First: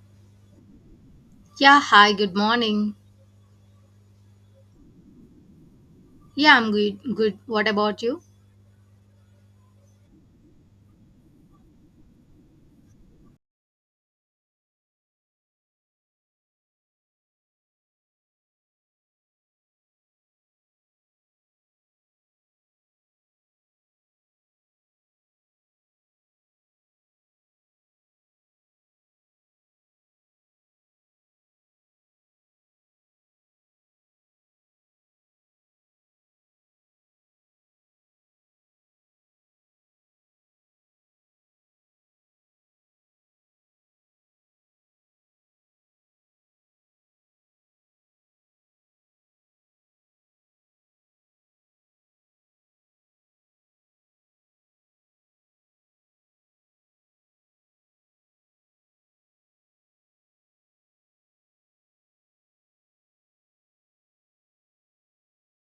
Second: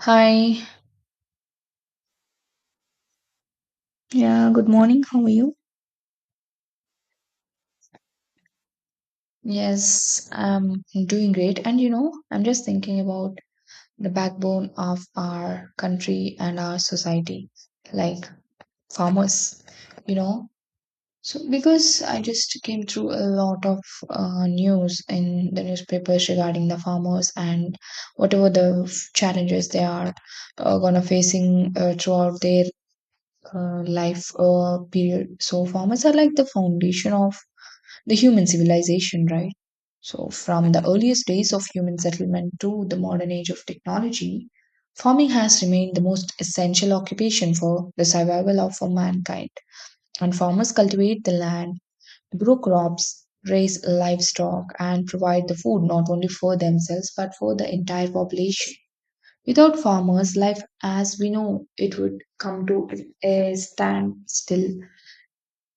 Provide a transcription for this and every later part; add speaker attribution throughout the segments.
Speaker 1: Hi.
Speaker 2: Yeah, hi, good morning.
Speaker 1: Yeah, good morning. How are you?
Speaker 2: Yeah, I'm good. Good. What about you?
Speaker 1: Yes, I'm doing great. And you know, I'm just thinking about the backbone of our country and our society, like farmers, you know. So, because I just came through a lot of news in the newspapers regarding the farmers and whatever the challenges they are gonna facing throughout their life period. So, farmers are like the foundation of the human civilization, right? So, from the earliest days of human settlement to the modern age of technology, farming has remained the most essential occupation for the survival of mankind. And farmers cultivate the land, grow crops, raise livestock, and provide the food not only for themselves but for the entire population. Without farmers, life as we know it would come to a standstill.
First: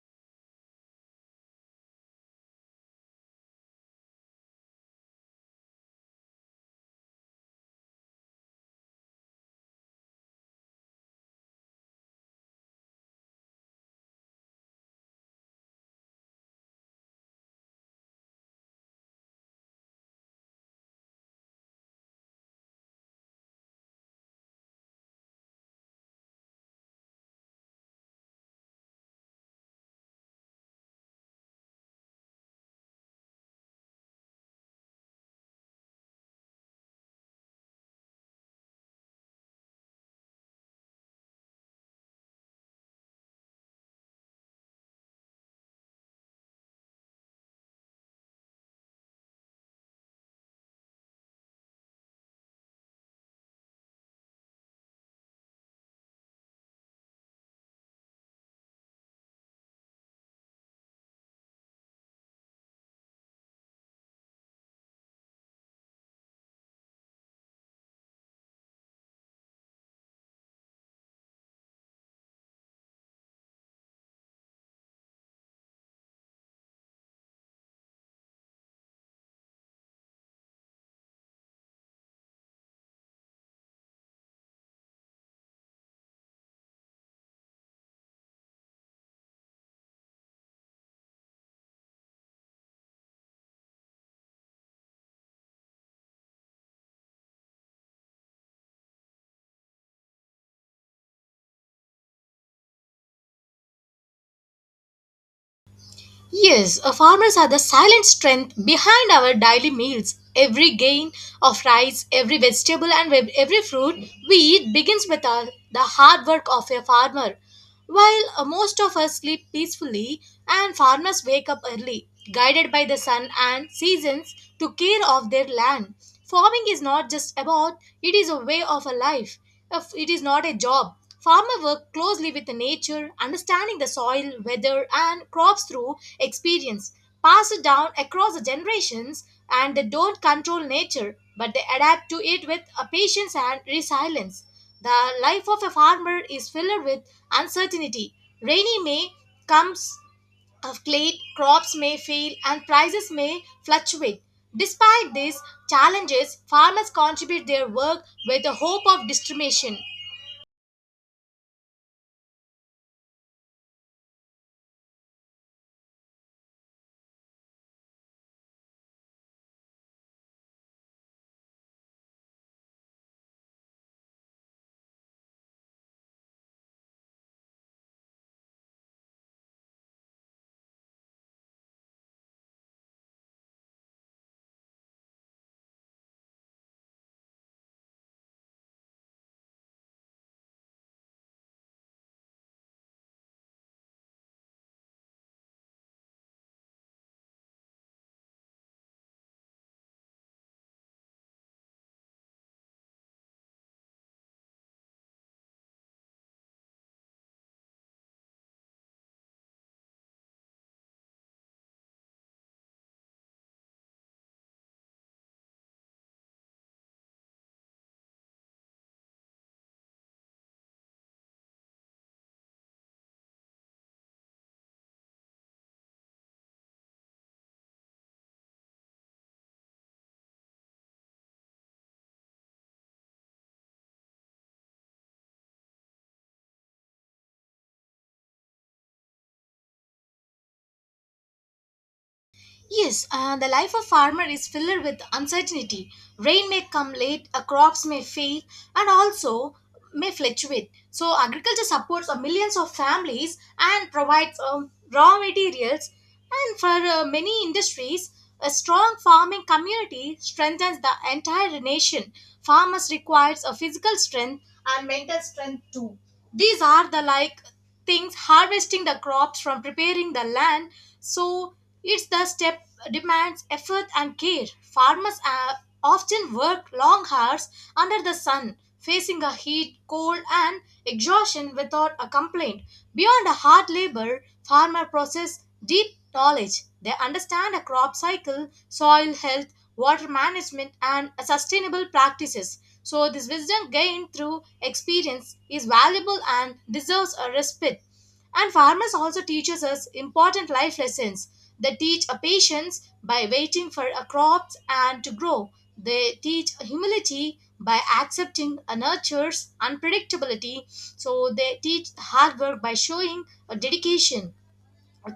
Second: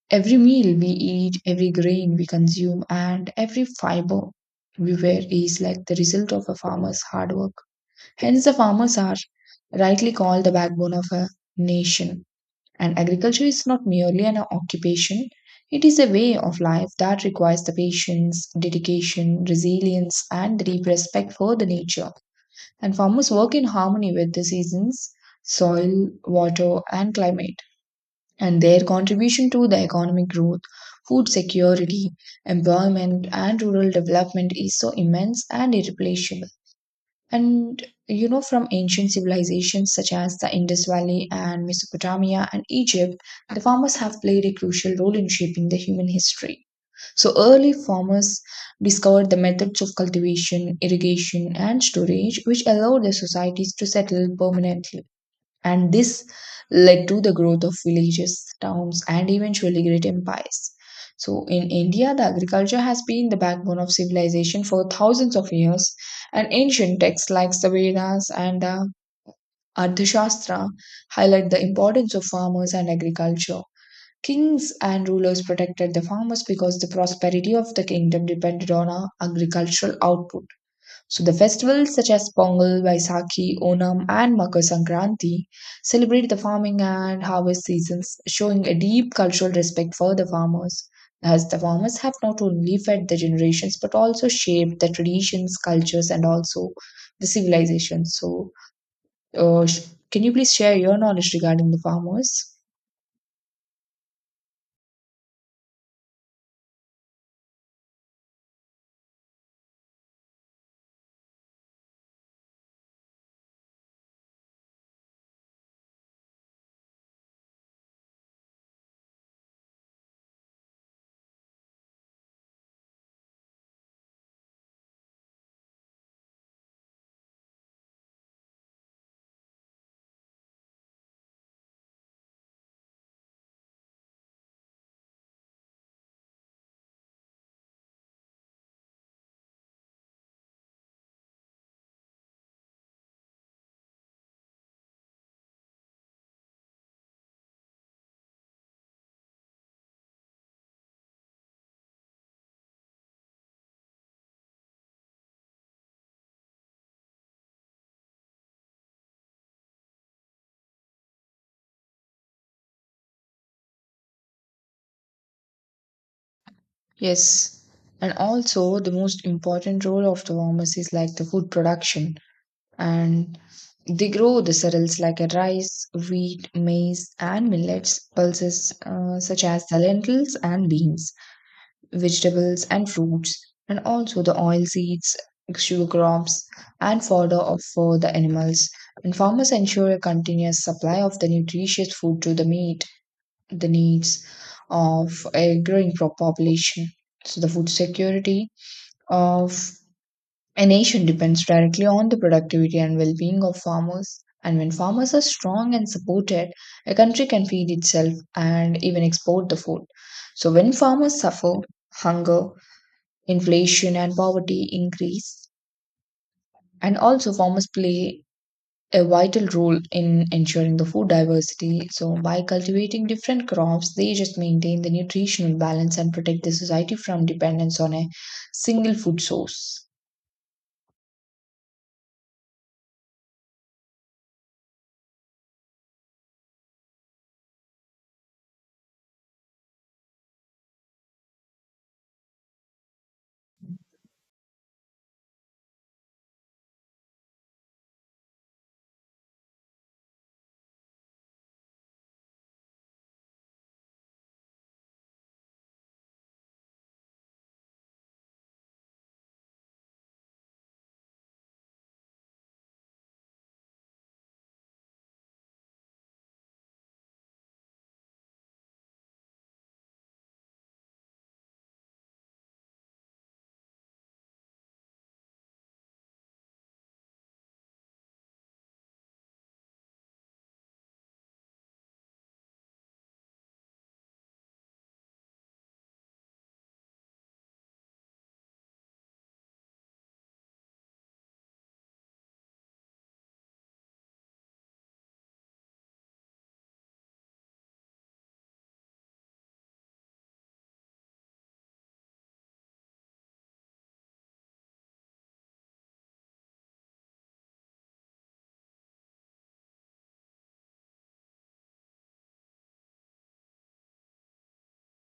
Speaker 1: Every meal we eat, every grain we consume, and every fiber we wear is like the result of a farmer's hard work. Hence, the farmers are rightly called the backbone of a nation. And agriculture is not merely an occupation, it is a way of life that requires the patience, dedication, resilience, and the deep respect for the nature. And farmers work in harmony with the seasons, soil, water, and climate and their contribution to the economic growth, food security, employment, and rural development is so immense and irreplaceable. And you know, from ancient civilizations such as the Indus Valley and Mesopotamia and Egypt, the farmers have played a crucial role in shaping the human history. So, early farmers discovered the methods of cultivation, irrigation, and storage, which allowed their societies to settle permanently and this led to the growth of villages, towns, and eventually great empires. So, in India, the agriculture has been the backbone of civilization for thousands of years, and ancient texts like the Vedas and the Arthashastra highlight the importance of farmers and agriculture. Kings and rulers protected the farmers because the prosperity of the kingdom depended on agricultural output. So the festivals such as Pongal, Vaisakhi, Onam, and Makar Sankranti celebrate the farming and harvest seasons, showing a deep cultural respect for the farmers, as the farmers have not only fed the generations but also shaped the traditions, cultures, and also the civilization. So, can you please share your knowledge regarding the farmers?
Speaker 2: Yes, farmers are the silent strength behind our daily meals. Every grain of rice, every vegetable, and every fruit we eat begins with our, the hard work of a farmer. While most of us sleep peacefully and farmers wake up early, guided by the sun and seasons to care of their land. Farming is not just about, it is a way of a life. If It is not a job. Farmer work closely with the nature, understanding the soil, weather and crops through experience, passed down across the generations, and they don't control nature, but they adapt to it with a patience and resilience. The life of a farmer is filled with uncertainty. Rainy may comes of late, crops may fail, and prices may fluctuate. Despite these challenges, farmers contribute their work with the hope of distribution.
Speaker 1: Yes. And also, the most important role of the farmers is like the food production, and they grow the cereals like a rice, wheat, maize, and millets, pulses such as the lentils and beans, vegetables and fruits, and also the oil seeds, sugar crops, and fodder of, for the animals. And farmers ensure a continuous supply of the nutritious food to the meet the needs of a growing population. So the food security of a nation depends directly on the productivity and well being of farmers. And when farmers are strong and supported, a country can feed itself and even export the food. So when farmers suffer, hunger, inflation, and poverty increase. And also, farmers play a vital role in ensuring the food diversity. So by cultivating different crops, they just maintain the nutritional balance and protect the society from dependence on a single food source.
Speaker 2: Yes, the life of farmer is filled with uncertainty. Rain may come late, crops may fail, and also may fluctuate. So agriculture supports millions of families and provides raw materials. And for many industries, a strong farming community strengthens the entire nation. Farmers requires a physical strength and mental strength too. These are the like things harvesting the crops from preparing the land, so it's the step demands effort and care. Farmers often work long hours under the sun, facing a heat cold and exhaustion without a complaint. Beyond a hard labor, farmer possess deep knowledge. They understand a crop cycle, soil health, water management and sustainable practices. So, this wisdom gained through experience is valuable and deserves a respite. And farmers also teaches us important life lessons. They teach a patience by waiting for a crops and to grow. They teach humility by accepting a nurture's unpredictability. So they teach hard work by showing a dedication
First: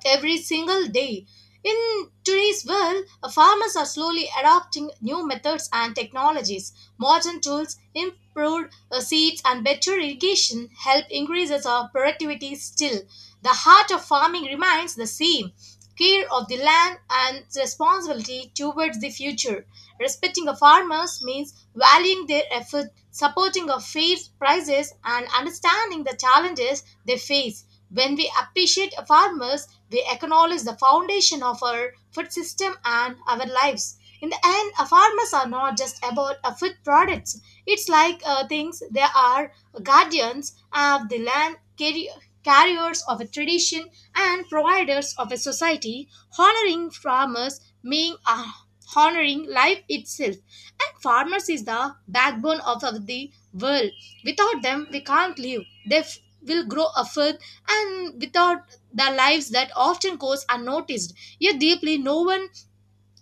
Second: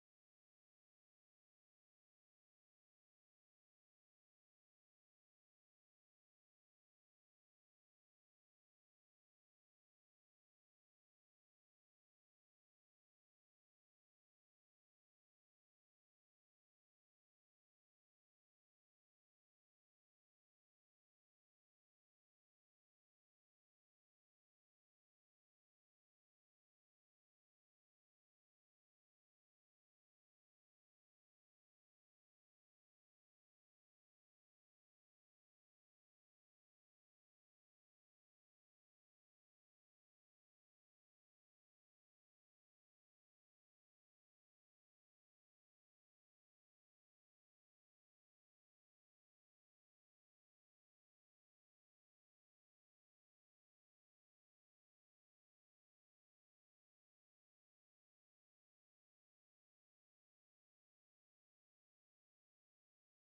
Speaker 2: every single day. In today's world, farmers are slowly adopting new methods and technologies. Modern tools, improved seeds, and better irrigation help increases our productivity still. The heart of farming remains the same, care of the land and responsibility towards the future. Respecting the farmers means valuing their effort, supporting of fair prices, and understanding the challenges they face. When we appreciate farmers, we acknowledge the foundation of our food system and our lives. In the end, farmers are not just about food products. It's like things they are guardians of the land, carriers of a tradition, and providers of a society. Honoring farmers means honoring life itself. And farmers is the backbone of the world. Without them, we can't live. They f- will grow a food, and without the lives that often goes unnoticed. Yet deeply, no one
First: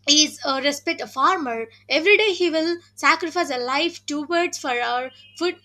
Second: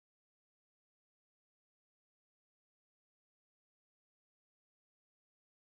Speaker 2: is respect a farmer. Every day he will sacrifice a life towards for our food,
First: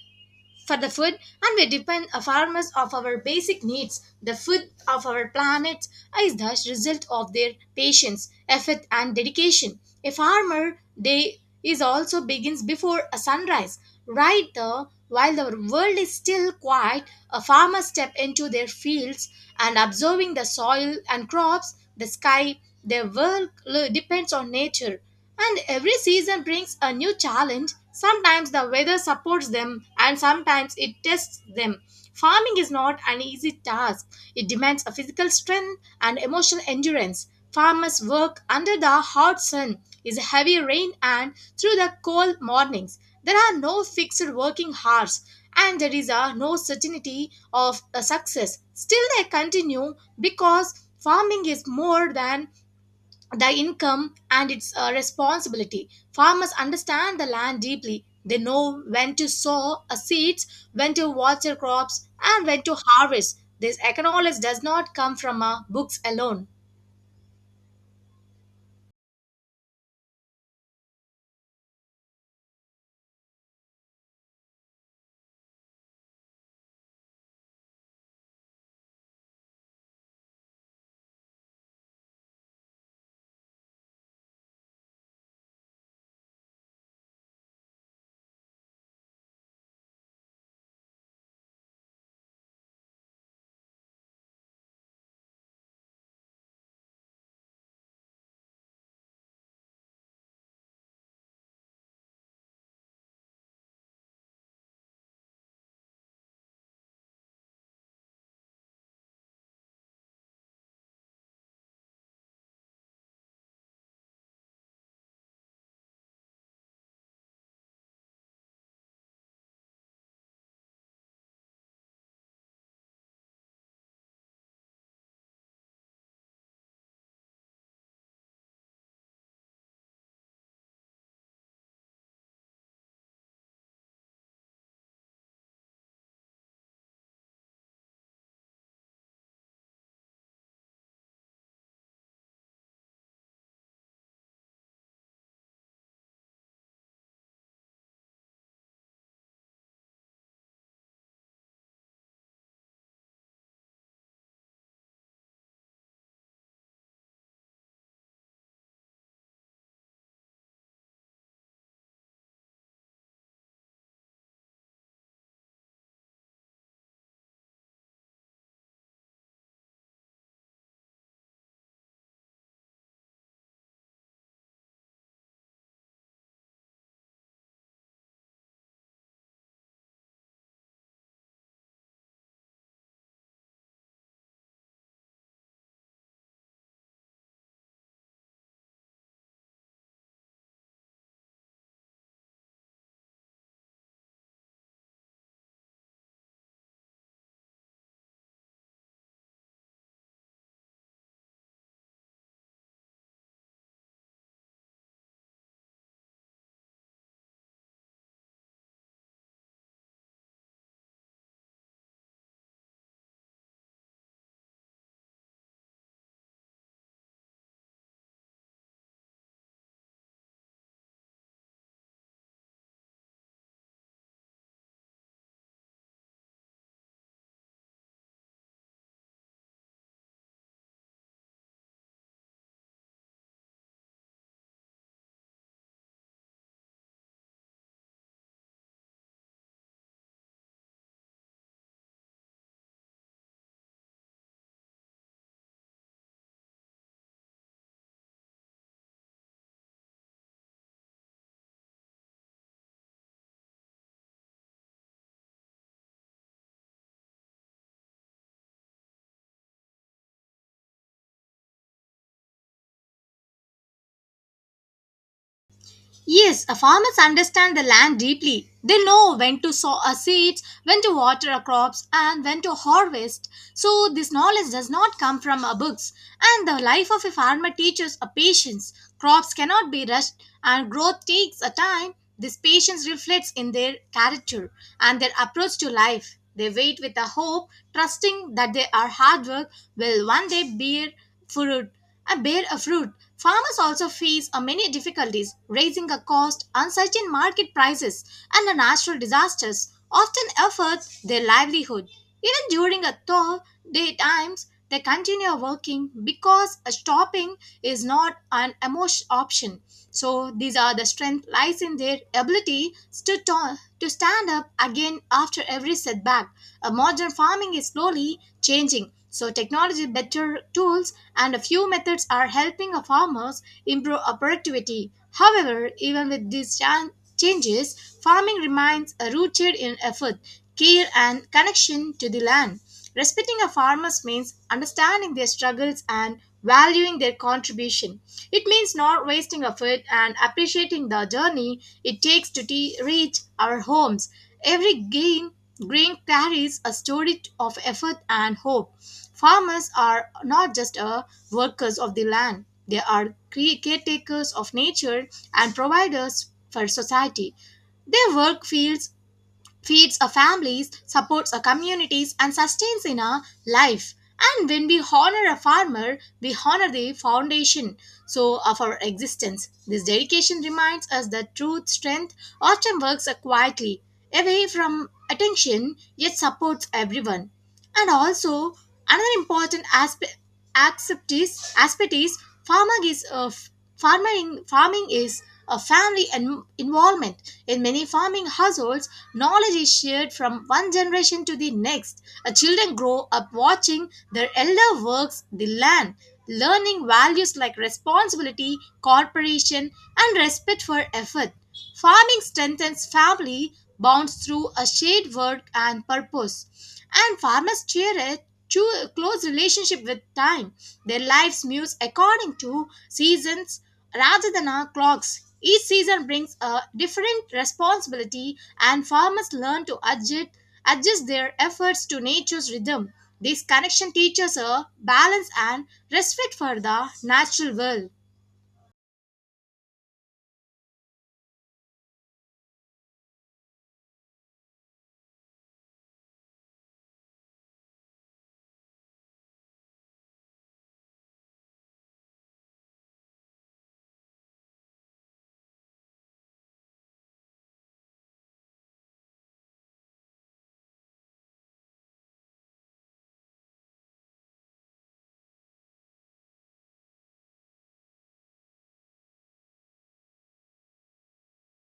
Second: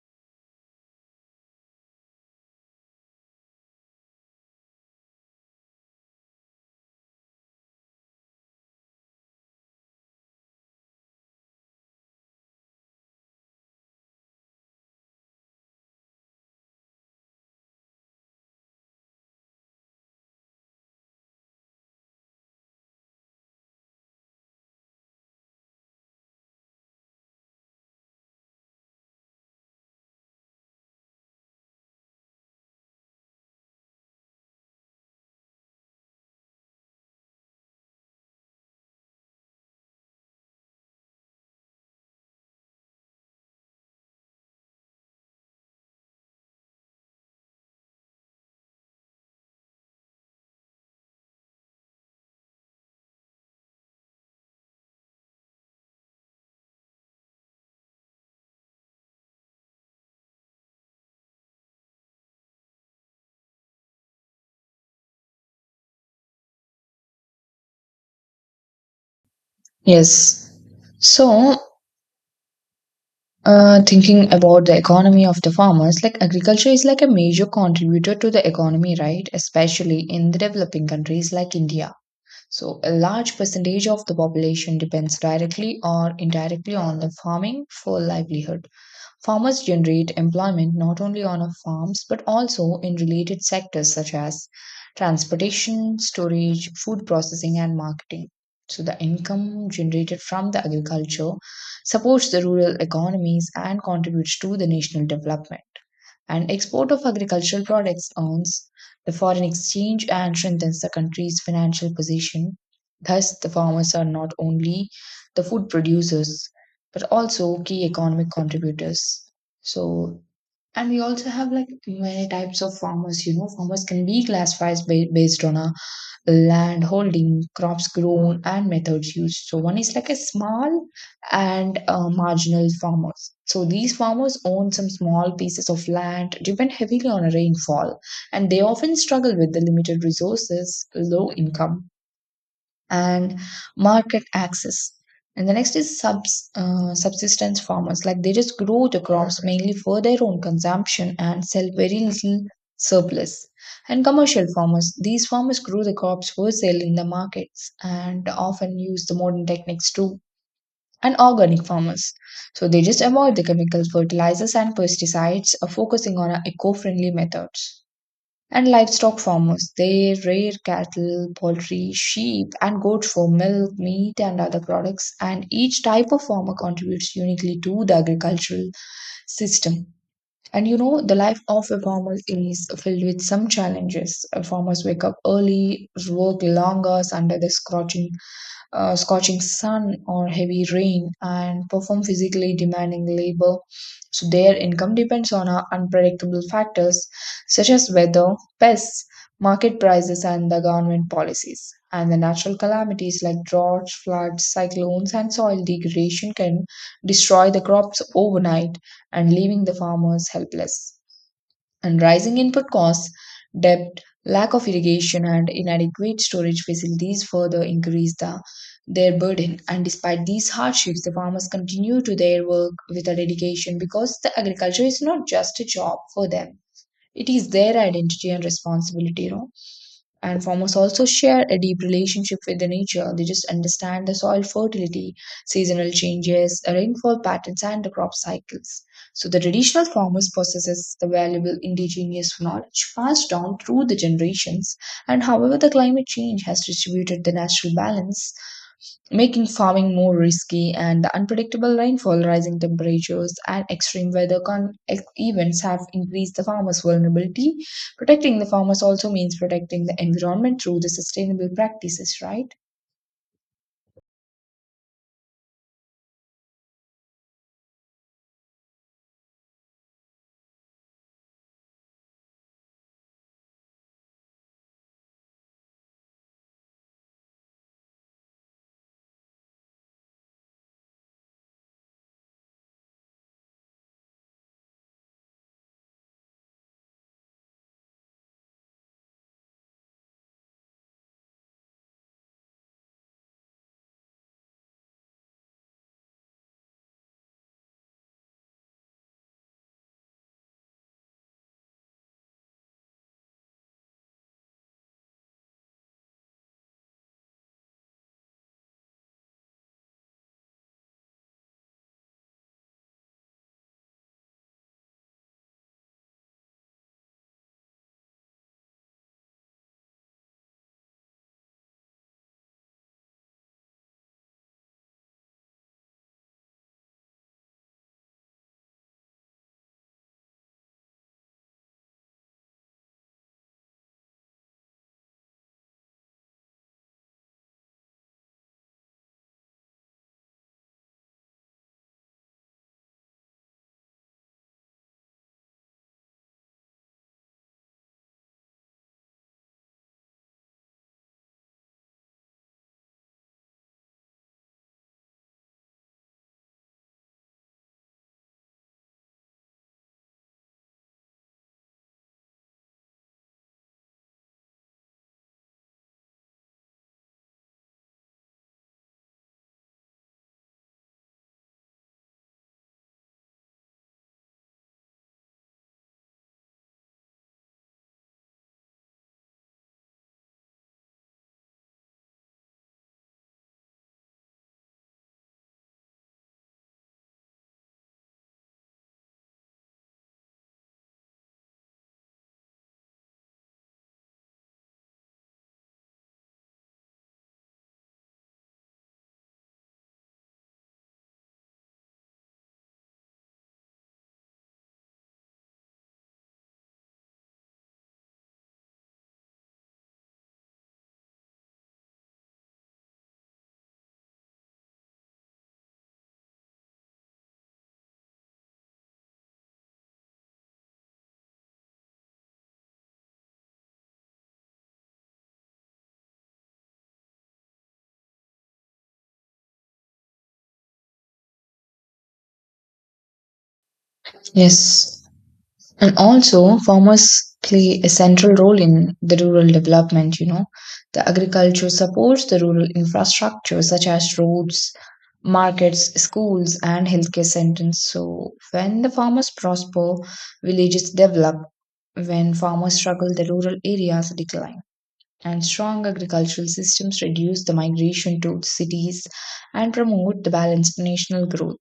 Speaker 2: for the food, and we depend on farmers of our basic needs. The food of our planet is the result of their patience, effort and dedication. A farmer day is also begins before a sunrise, right there. While our world is still quiet, a farmer step into their fields and observing the soil and crops, the sky. Their depends on nature, and every season brings a new challenge. Sometimes the weather supports them and sometimes it tests them. Farming is not an easy task. It demands a physical strength and emotional endurance. Farmers work under the hot sun, is heavy rain and through the cold mornings. There are no fixed working hours and there is a no certainty of a success. Still they continue because farming is more than the income and its responsibility. Farmers understand the land deeply. They know when to sow seeds, when to water crops, and when to harvest. This economics does not come from books alone.
Speaker 1: Yes. So, thinking about the economy of the farmers, like agriculture is like a major contributor to the economy, right? Especially in the developing countries like India. So, a large percentage of the population depends directly or indirectly on the farming for livelihood. Farmers generate employment not only on our farms but also in related sectors such as transportation, storage, food processing, and marketing. So, the income generated from the agriculture supports the rural economies and contributes to the national development and export of agricultural products earns the foreign exchange and strengthens the country's financial position. Thus, the farmers are not only the food producers but also key economic contributors. So, and we also have like many types of farmers, you know, farmers can be classified based on a land holding, crops grown, and methods used. So one is like a small and marginal farmers. So these farmers own some small pieces of land, depend heavily on rainfall, and they often struggle with the limited resources, low income, and market access. And the next is subsistence farmers. Like they just grow the crops mainly for their own consumption and sell very little surplus. And commercial farmers. These farmers grow the crops for sale in the markets and often use the modern techniques too. And organic farmers. So they just avoid the chemical fertilizers and pesticides, focusing on eco friendly methods. And livestock farmers, they rear cattle, poultry, sheep, and goats for milk, meat, and other products. And each type of farmer contributes uniquely to the agricultural system. And you know, the life of a farmer is filled with some challenges. Farmers wake up early, work long hours under the scorching sun or heavy rain and perform physically demanding labor. So their income depends on unpredictable factors such as weather, pests, market prices, and the government policies. And the natural calamities like droughts, floods, cyclones, and soil degradation can destroy the crops overnight and leaving the farmers helpless and rising input costs, debt, lack of irrigation, and inadequate storage facilities further increase the, their burden. And despite these hardships, the farmers continue to their work with a dedication because the agriculture is not just a job for them, it is their identity and responsibility, you know. And farmers also share a deep relationship with the nature. They just understand the soil fertility, seasonal changes, rainfall patterns, and the crop cycles. So the traditional farmers possesses the valuable indigenous knowledge passed down through the generations. And however, the climate change has distributed the natural balance, making farming more risky, and the unpredictable rainfall, rising temperatures, and extreme weather events have increased the farmers' vulnerability. Protecting the farmers also means protecting the environment through the sustainable practices, right?
Speaker 2: Yes, farmers understand the land deeply. They know when to sow seeds, when to water our crops, and when to harvest. So, this knowledge does not come from books. And the life of a farmer teaches a patience. Crops cannot be rushed, and growth takes a time. This patience reflects in their character and their approach to life. They wait with a hope, trusting that their hard work will one day bear fruit and bear a fruit. Farmers also face a many difficulties, raising a cost, uncertain market prices, and the natural disasters often affect their livelihood. Even during a tough day times, they continue working because a stopping is not an emotion option. So these are the strength lies in their ability to stand up again after every setback. A modern farming is slowly changing. So technology, better tools, and a few methods are helping our farmers improve our productivity. However, even with these changes, farming remains rooted in effort, care, and connection to the land. Respecting our farmers means understanding their struggles and valuing their contribution. It means not wasting effort and appreciating the journey it takes to reach our homes. Every gain grain carries a story of effort and hope. Farmers are not just workers of the land, they are caretakers of nature and providers for society. Their work fields feeds our families, supports our communities, and sustains in our life. And when we honor a farmer, we honor the foundation so of our existence. This dedication reminds us that truth, strength often works quietly, away from attention, yet supports everyone. And also, another important aspect is farming is farming is a family and involvement in many farming households. Knowledge is shared from one generation to the next. Children grow up watching their elder works the land, learning values like responsibility, cooperation, and respect for effort. Farming strengthens family bonds through a shared work and purpose. And farmers cherish a close relationship with time. Their lives move according to seasons rather than our clocks. Each season brings a different responsibility, and farmers learn to adjust their efforts to nature's rhythm. This connection teaches a balance and respect for the natural world.
Speaker 1: Yes. And also, farmers play a central role in the rural development, you know. The agriculture supports the rural infrastructure such as roads, markets, schools, and healthcare centers. So, when the farmers prosper, villages develop. When farmers struggle, the rural areas decline and strong agricultural systems reduce the migration to cities and promote the balanced national growth.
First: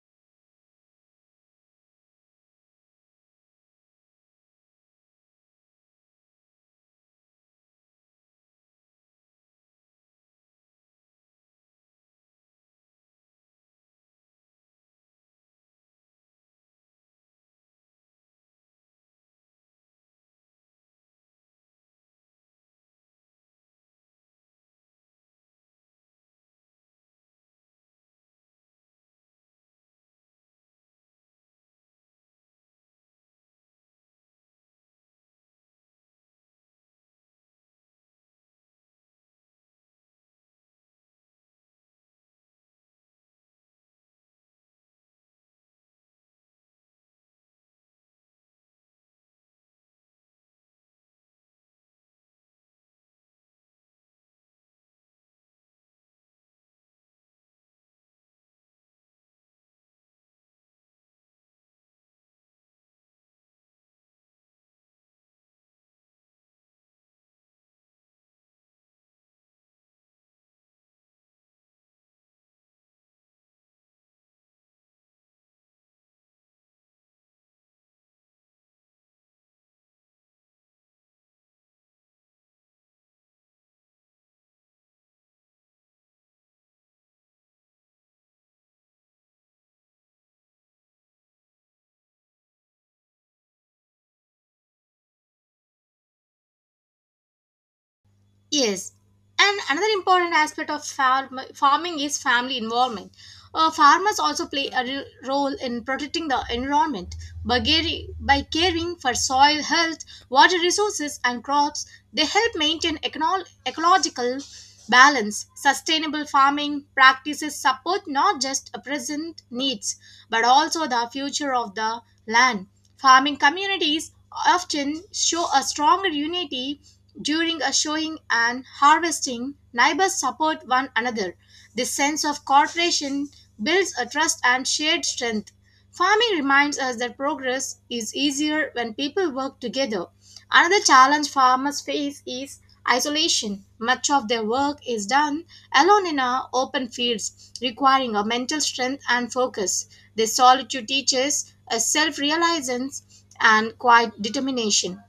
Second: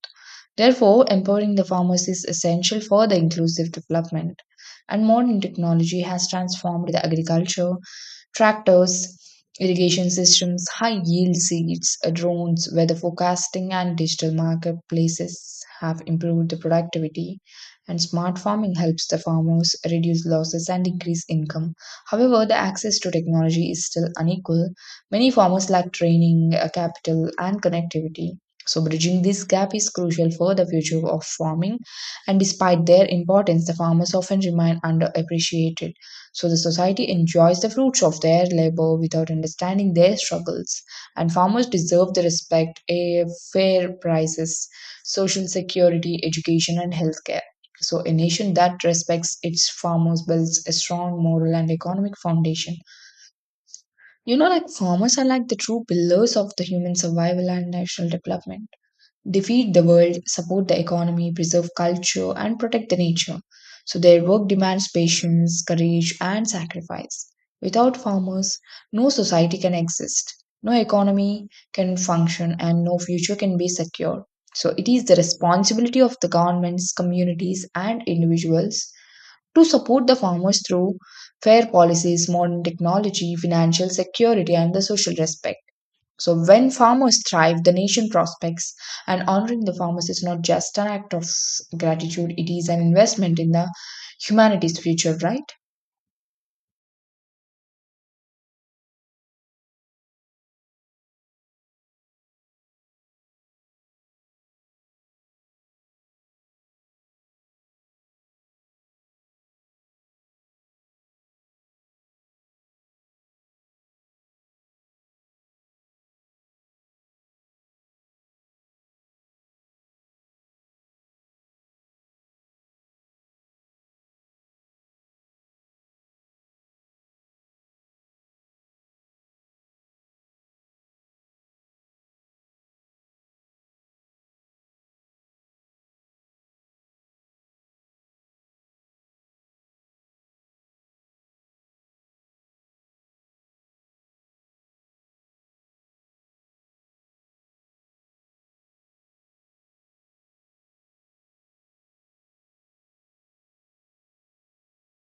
Speaker 1: Therefore, empowering the farmers is essential for the inclusive development. And modern technology has transformed the agriculture tractors, irrigation systems, high yield seeds, drones, weather forecasting, and digital marketplaces have improved the productivity. And smart farming helps the farmers reduce losses and increase income. However, the access to technology is still unequal. Many farmers lack training, capital, and connectivity. So, bridging this gap is crucial for the future of farming, and despite their importance, the farmers often remain underappreciated. So the society enjoys the fruits of their labor without understanding their struggles. And farmers deserve the respect, a fair prices, social security, education, and healthcare. So a nation that respects its farmers builds a strong moral and economic foundation. You know, like farmers are like the true pillars of the human survival and national development, defeat the world, support the economy, preserve culture, and protect the nature. So their work demands patience, courage, and sacrifice. Without farmers, no society can exist, no economy can function, and no future can be secure. So it is the responsibility of the governments, communities, and individuals to support the farmers through fair policies, modern technology, financial security, and the social respect. So when farmers thrive, the nation prospects. And honoring the farmers is not just an act of gratitude, it is an investment in the humanity's future, right?
Speaker 2: Yes, and another important aspect of farming is family involvement. Farmers also play a role in protecting the environment by, by caring for soil health, water resources, and crops. They help maintain ecological balance. Sustainable farming practices support not just a present needs but also the future of the land. Farming communities often show a stronger unity during a showing and harvesting, neighbors support one another. This sense of cooperation builds a trust and shared strength. Farming reminds us that progress is easier when people work together. Another challenge farmers face is isolation. Much of their work is done alone in our open fields, requiring a mental strength and focus. This solitude teaches a self realization and quiet determination.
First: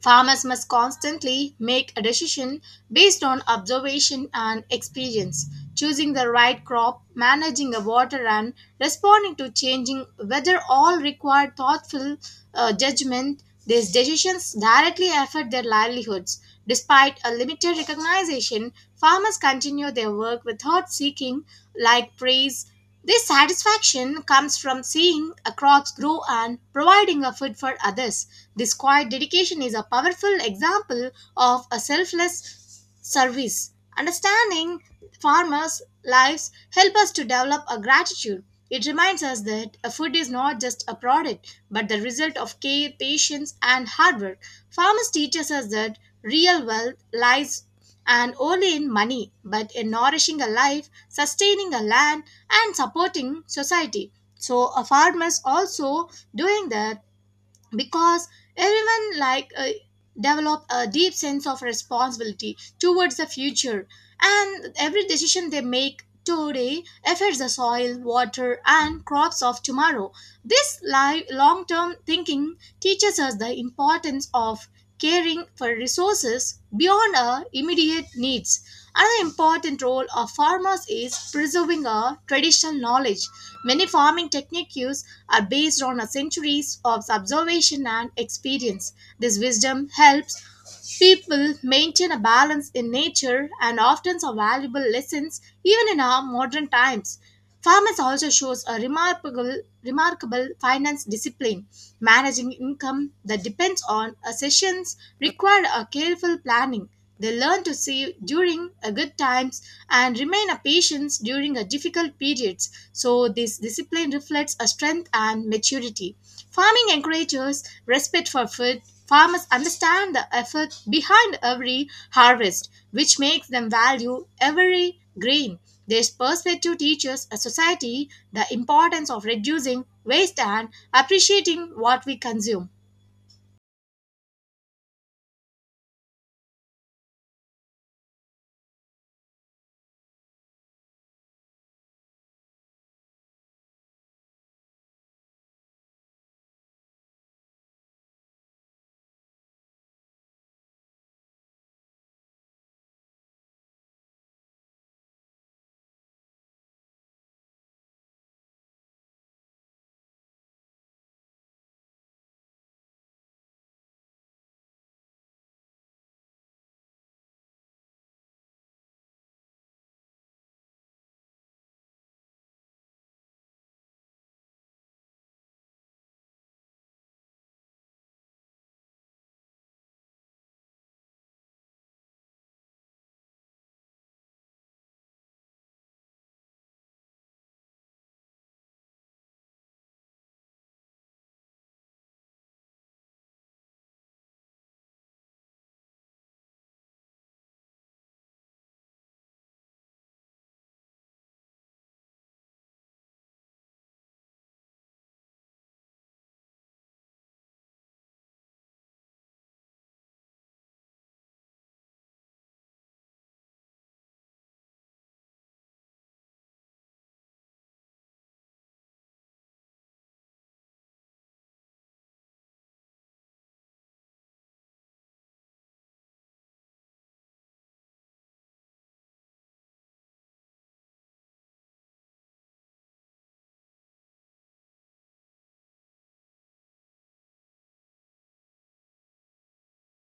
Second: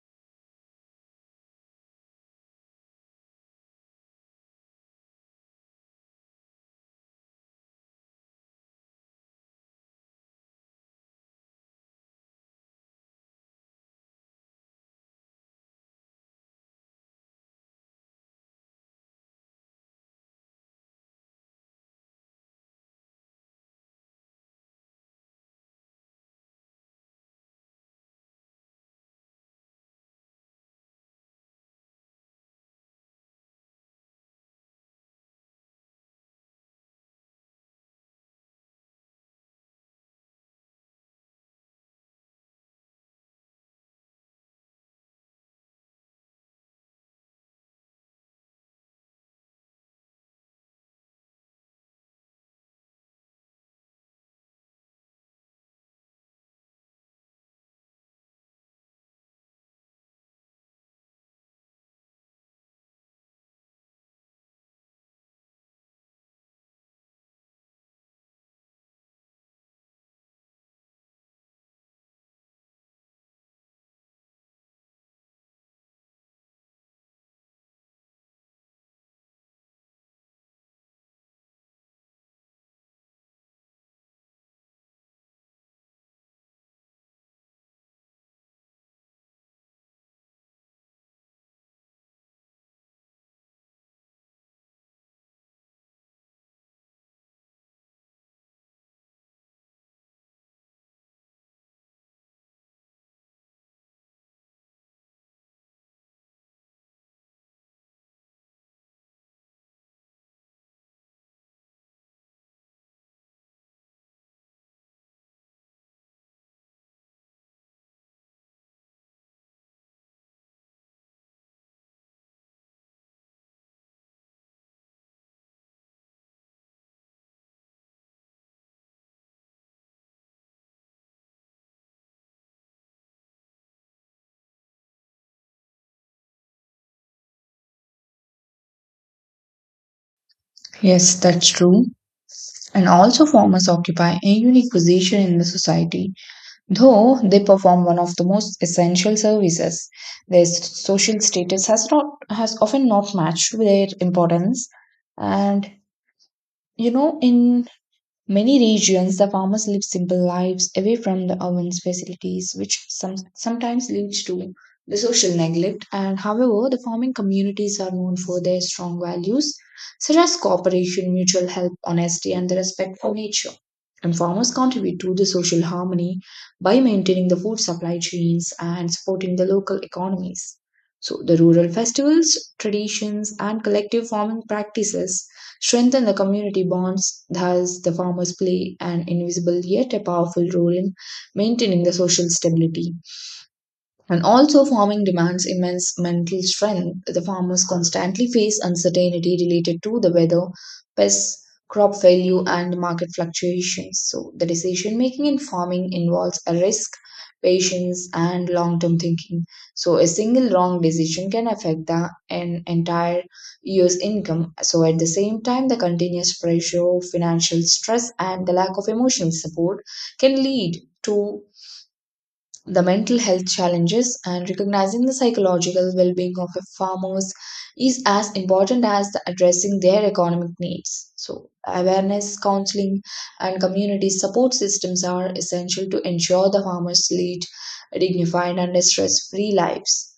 Speaker 2: Farmers must constantly make a decision based on observation and experience, choosing the right crop, managing the water, and responding to changing weather all require thoughtful judgment. These decisions directly affect their livelihoods. Despite a limited recognition, farmers continue their work without seeking like praise. This satisfaction comes from seeing a crops grow and providing a food for others. This quiet dedication is a powerful example of a selfless service. Understanding farmers' lives help us to develop a gratitude. It reminds us that a food is not just a product but the result of care, patience and hard work. Farmers teach us that real wealth lies and only in money, but in nourishing a life, sustaining a land, and supporting society. So a farmers also doing that because everyone like develop a deep sense of responsibility towards the future, and every decision they make today affects the soil, water and crops of tomorrow. This long-term thinking teaches us the importance of caring for resources beyond our immediate needs. Another important role of farmers is preserving our traditional knowledge. Many farming techniques are based on centuries of observation and experience. This wisdom helps people maintain a balance in nature and often saw valuable lessons even in our modern times. Farmers also shows a remarkable finance discipline, managing income that depends on a sessions required a careful planning. They learn to save during a good times and remain a patience during a difficult periods. So this discipline reflects a strength and maturity. Farming encourages respect for food. Farmers understand the effort behind every harvest, which makes them value every grain. This perspective teaches a society the importance of reducing waste and appreciating what we consume.
Speaker 1: Yes, that's true. And also, farmers occupy a unique position in the society, though they perform one of the most essential services. Their social status has not has often not matched their importance, and you know, in many regions, the farmers live simple lives away from the ovens facilities, which sometimes leads to the social neglect. And however, the farming communities are known for their strong values, such as cooperation, mutual help, honesty, and the respect for nature. And farmers contribute to the social harmony by maintaining the food supply chains and supporting the local economies. So, the rural festivals, traditions, and collective farming practices strengthen the community bonds. Thus, the farmers play an invisible yet a powerful role in maintaining the social stability. And also, farming demands immense mental strength. The farmers constantly face uncertainty related to the weather, pests, crop failure, and market fluctuations. So, the decision making in farming involves a risk, patience, and long term thinking. So, a single wrong decision can affect the an entire year's income. So, at the same time, the continuous pressure, financial stress, and the lack of emotional support can lead to the mental health challenges, and recognizing the psychological well-being of a farmers is as important as the addressing their economic needs. So awareness, counseling, and community support systems are essential to ensure the farmers lead dignified and stress-free lives.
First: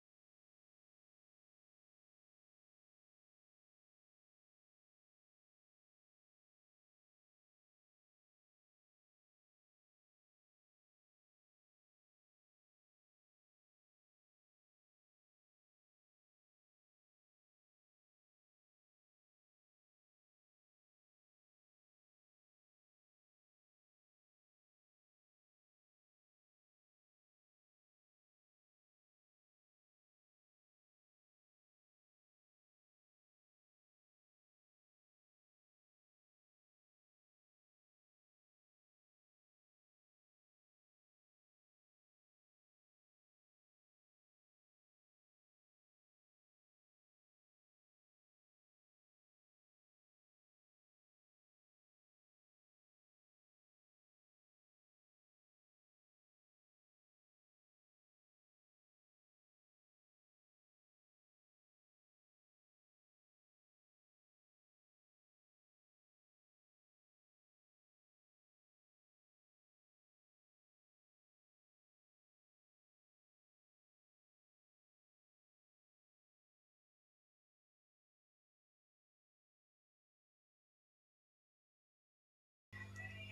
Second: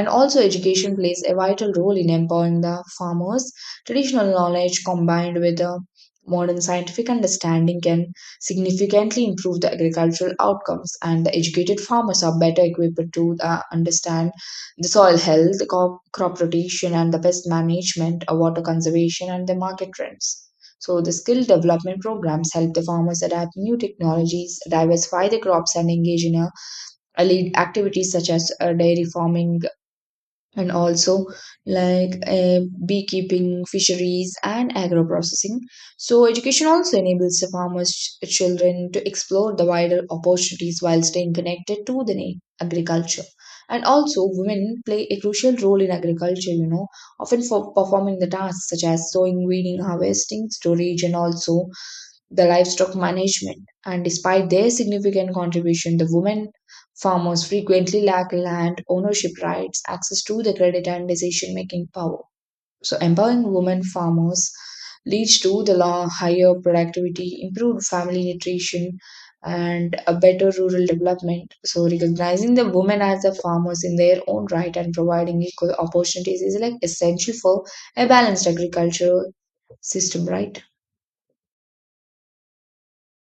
Speaker 1: And also, education plays a vital role in empowering the farmers. Traditional knowledge combined with the modern scientific understanding can significantly improve the agricultural outcomes, and the educated farmers are better equipped to understand the soil health, the crop rotation, and the pest management, water conservation, and the market trends. So, the skill development programs help the farmers adapt new technologies, diversify the crops, and engage in a lead activities such as dairy farming, and also like uh, beekeeping, fisheries, and agro processing. So, education also enables the farmers' children to explore the wider opportunities while staying connected to the agriculture. And also, women play a crucial role in agriculture, you know, often for performing the tasks such as sowing, weeding, harvesting, storage, and also the livestock management. And despite their significant contribution, the women farmers frequently lack land ownership rights, access to the credit, and decision making power. So, empowering women farmers leads to the law, higher productivity, improved family nutrition, and a better rural development. So, recognizing the women as the farmers in their own right and providing equal opportunities is like essential for a balanced agricultural system, right?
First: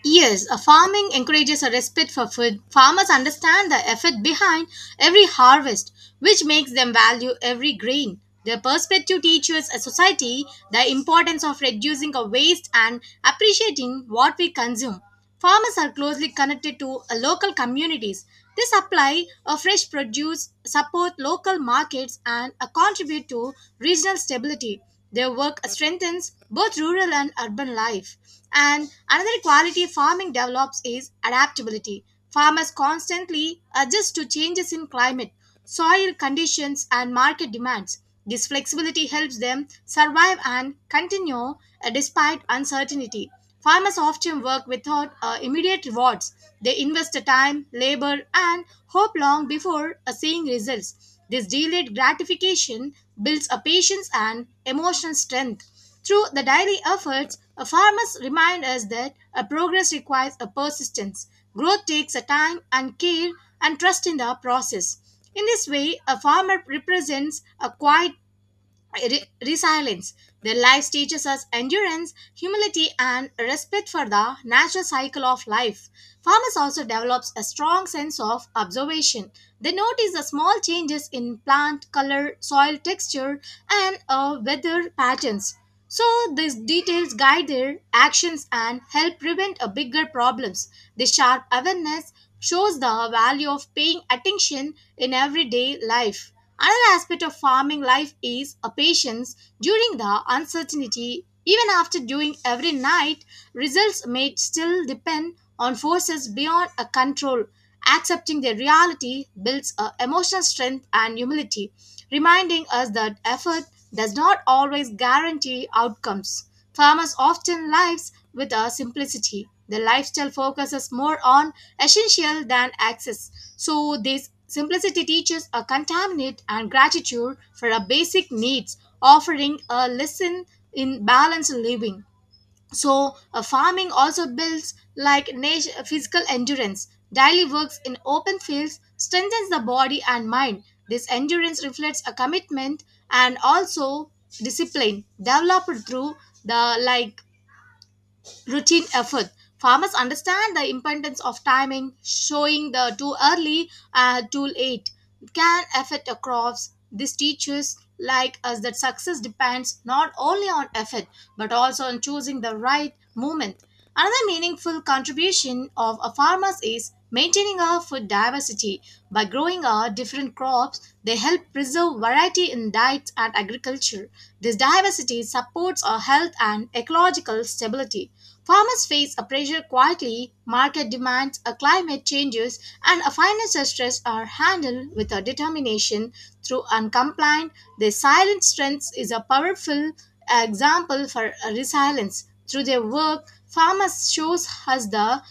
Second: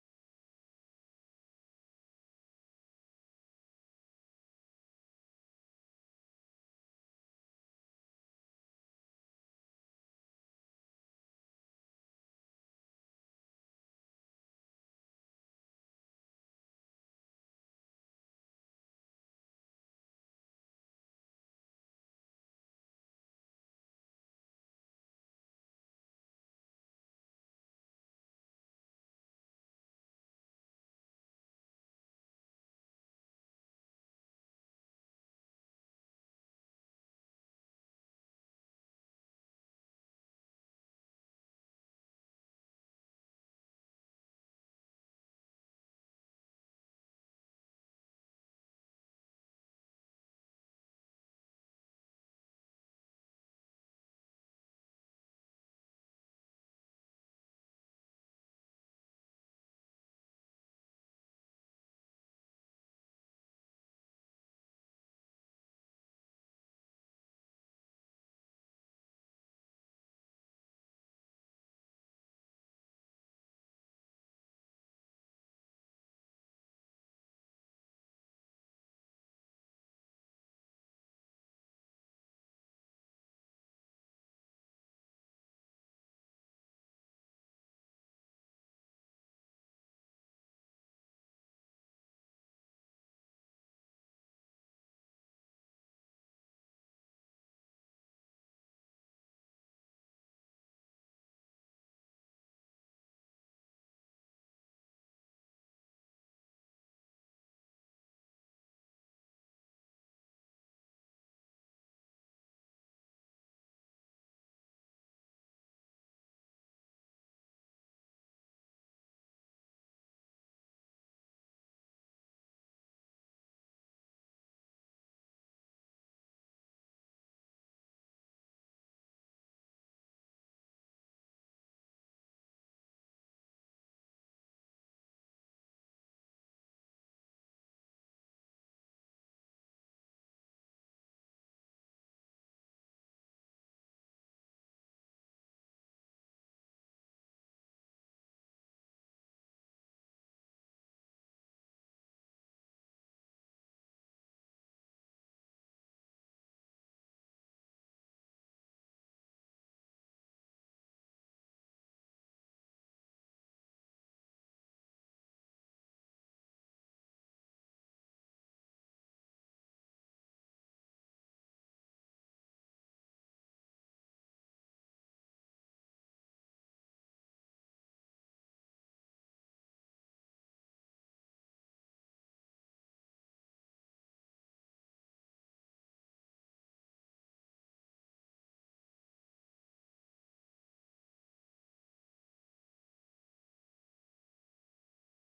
Speaker 2: Yes, a farming encourages a respect for food. Farmers understand the effort behind every harvest, which makes them value every grain. Their perspective teaches a society the importance of reducing a waste and appreciating what we consume. Farmers are closely connected to local communities. They supply a fresh produce, support local markets, and contribute to regional stability. Their work strengthens both rural and urban life. And another quality farming develops is adaptability. Farmers constantly adjust to changes in climate, soil conditions, and market demands. This flexibility helps them survive and continue despite uncertainty. Farmers often work without immediate rewards. They invest the time, labor, and hope long before seeing results. This delayed gratification builds a patience and emotional strength. Through the daily efforts, farmers remind us that a progress requires a persistence. Growth takes a time and care and trust in the process. In this way, a farmer represents a quiet resilience. Their lives teaches us endurance, humility, and respect for the natural cycle of life. Farmers also develops a strong sense of observation. They notice the small changes in plant color, soil texture, and weather patterns. So these details guide their actions and help prevent a bigger problems. This sharp awareness shows the value of paying attention in everyday life. Another aspect of farming life is a patience during the uncertainty. Even after doing every night, results may still depend on forces beyond our control. Accepting their reality builds a emotional strength and humility, reminding us that effort does not always guarantee outcomes. Farmers often lives with a simplicity. Their lifestyle focuses more on essential than access. So this simplicity teaches a contaminant and gratitude for our basic needs, offering a lesson in balanced living. So farming also builds like physical endurance. Daily works in open fields strengthens the body and mind. This endurance reflects a commitment and also discipline developed through the like routine effort. Farmers understand the importance of timing, showing the too early and too late can affect the crops. This teaches like us that success depends not only on effort but also on choosing the right moment. Another meaningful contribution of a farmers is maintaining our food diversity. By growing our different crops, they help preserve variety in diets and agriculture. This diversity supports our health and ecological stability. Farmers face a pressure quietly, market demands, a climate changes, and a financial stress are handled with a determination through uncompliant. Their silent strength is a powerful example for resilience. Through their work, farmers shows us the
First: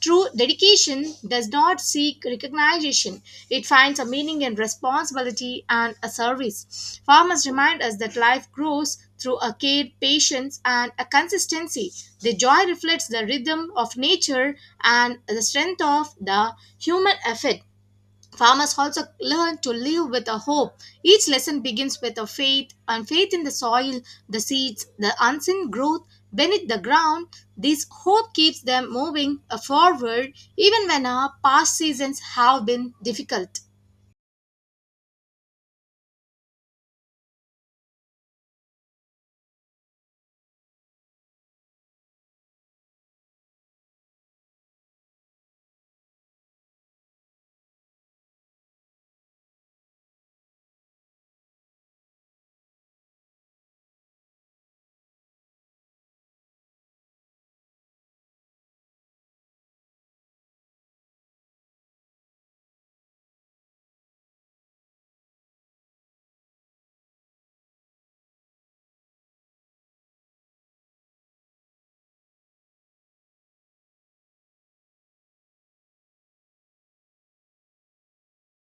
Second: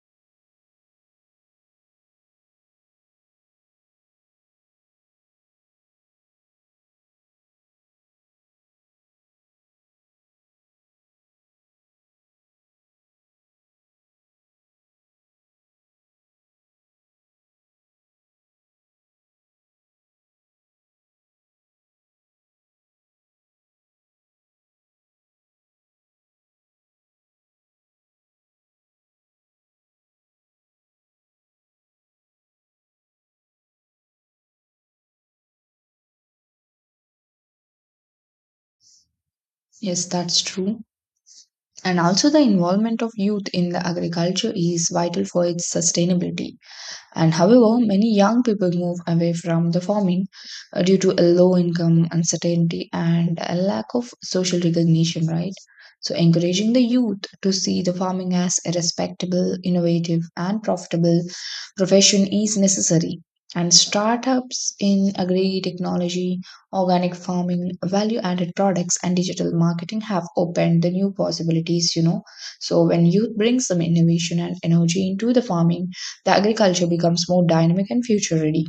Speaker 2: true dedication does not seek recognition. It finds a meaning in responsibility and a service. Farmers remind us that life grows through a care, patience, and a consistency. The joy reflects the rhythm of nature and the strength of the human effort. Farmers also learn to live with a hope. Each lesson begins with a faith and faith in the soil, the seeds, the unseen growth beneath the ground. This hope keeps them moving forward even when our past seasons have been difficult.
Speaker 1: Yes, that's true. And also, the involvement of youth in the agriculture is vital for its sustainability, and however, many young people move away from the farming due to a low income, uncertainty, and a lack of social recognition, right? So, encouraging the youth to see the farming as a respectable, innovative, and profitable profession is necessary. And startups in agri technology, organic farming, value added products, and digital marketing have opened the new possibilities, you know. So, when youth brings some innovation and energy into the farming, the agriculture becomes more dynamic and future ready.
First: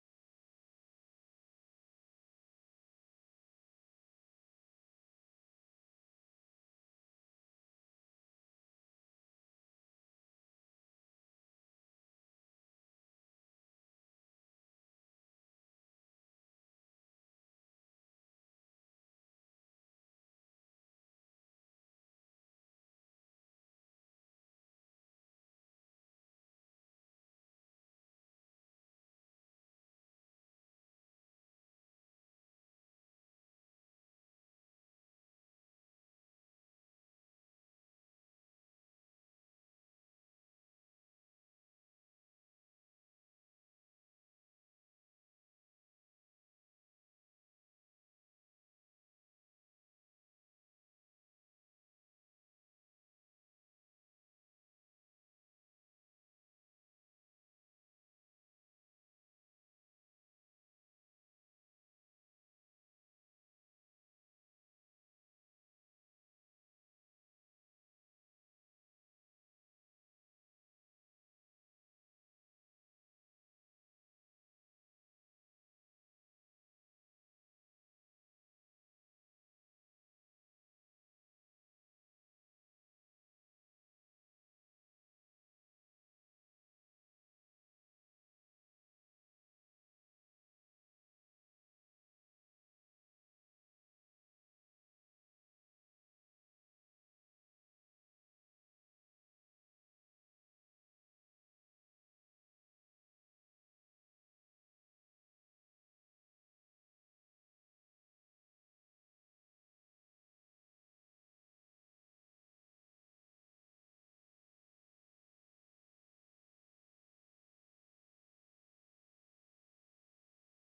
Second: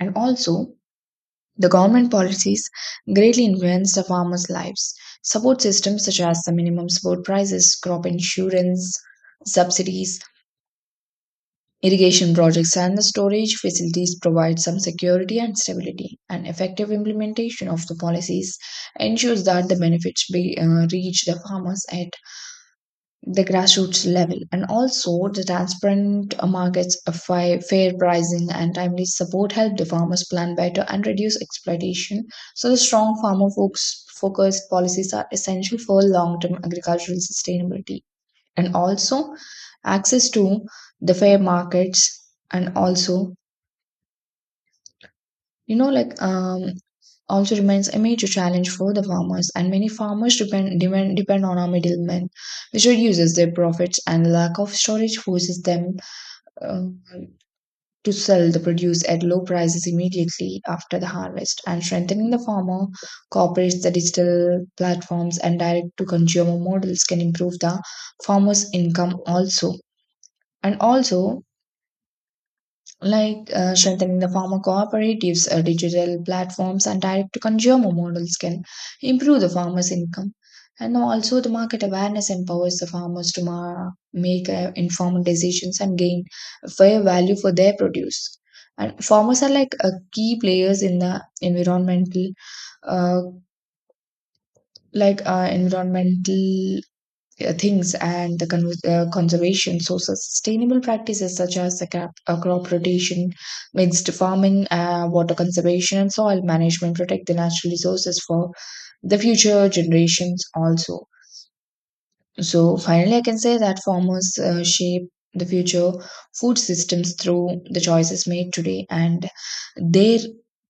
Speaker 1: And also, the government policies greatly influence the farmers' lives. Support systems such as the minimum support prices, crop insurance, subsidies, irrigation projects, and the storage facilities provide some security and stability. And effective implementation of the policies ensures that the benefits reach the farmers at the grassroots level, and also the transparent markets, a fair pricing and timely support help the farmers plan better and reduce exploitation. So the strong farmer folks focused policies are essential for long-term agricultural sustainability, and also access to the fair markets, and also you know like um, also remains a major challenge for the farmers, and many farmers depend on our middlemen, which reduces their profits, and the lack of storage forces them uh, to sell the produce at low prices immediately after the harvest. And strengthening the farmer cooperates the digital platforms and direct to consumer models can improve the farmer's income also. And also, strengthening the farmer cooperatives, digital platforms, and direct to consumer models can improve the farmers' income. And also, the market awareness empowers the farmers to make informed decisions and gain fair value for their produce. And farmers are key players in the environmental, uh, environmental things and the conservation. So, so sustainable practices such as the crop rotation, mixed farming, water conservation, and soil management protect the natural resources for the future generations also. So finally, I can say that farmers shape the future food systems through the choices made today, and their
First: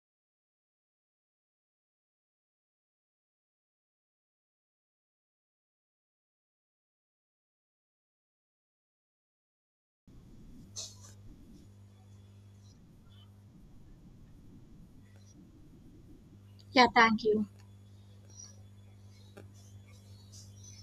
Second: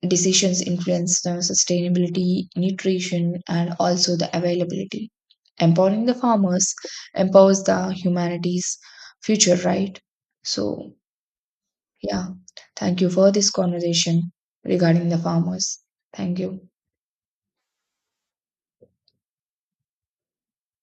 Speaker 1: decisions influence the sustainability, nutrition, and also the availability. Empowering the farmers empowers the humanity's future, right? So, yeah, thank you for this conversation regarding the farmers. Thank you.
Speaker 2: Yeah, thank you.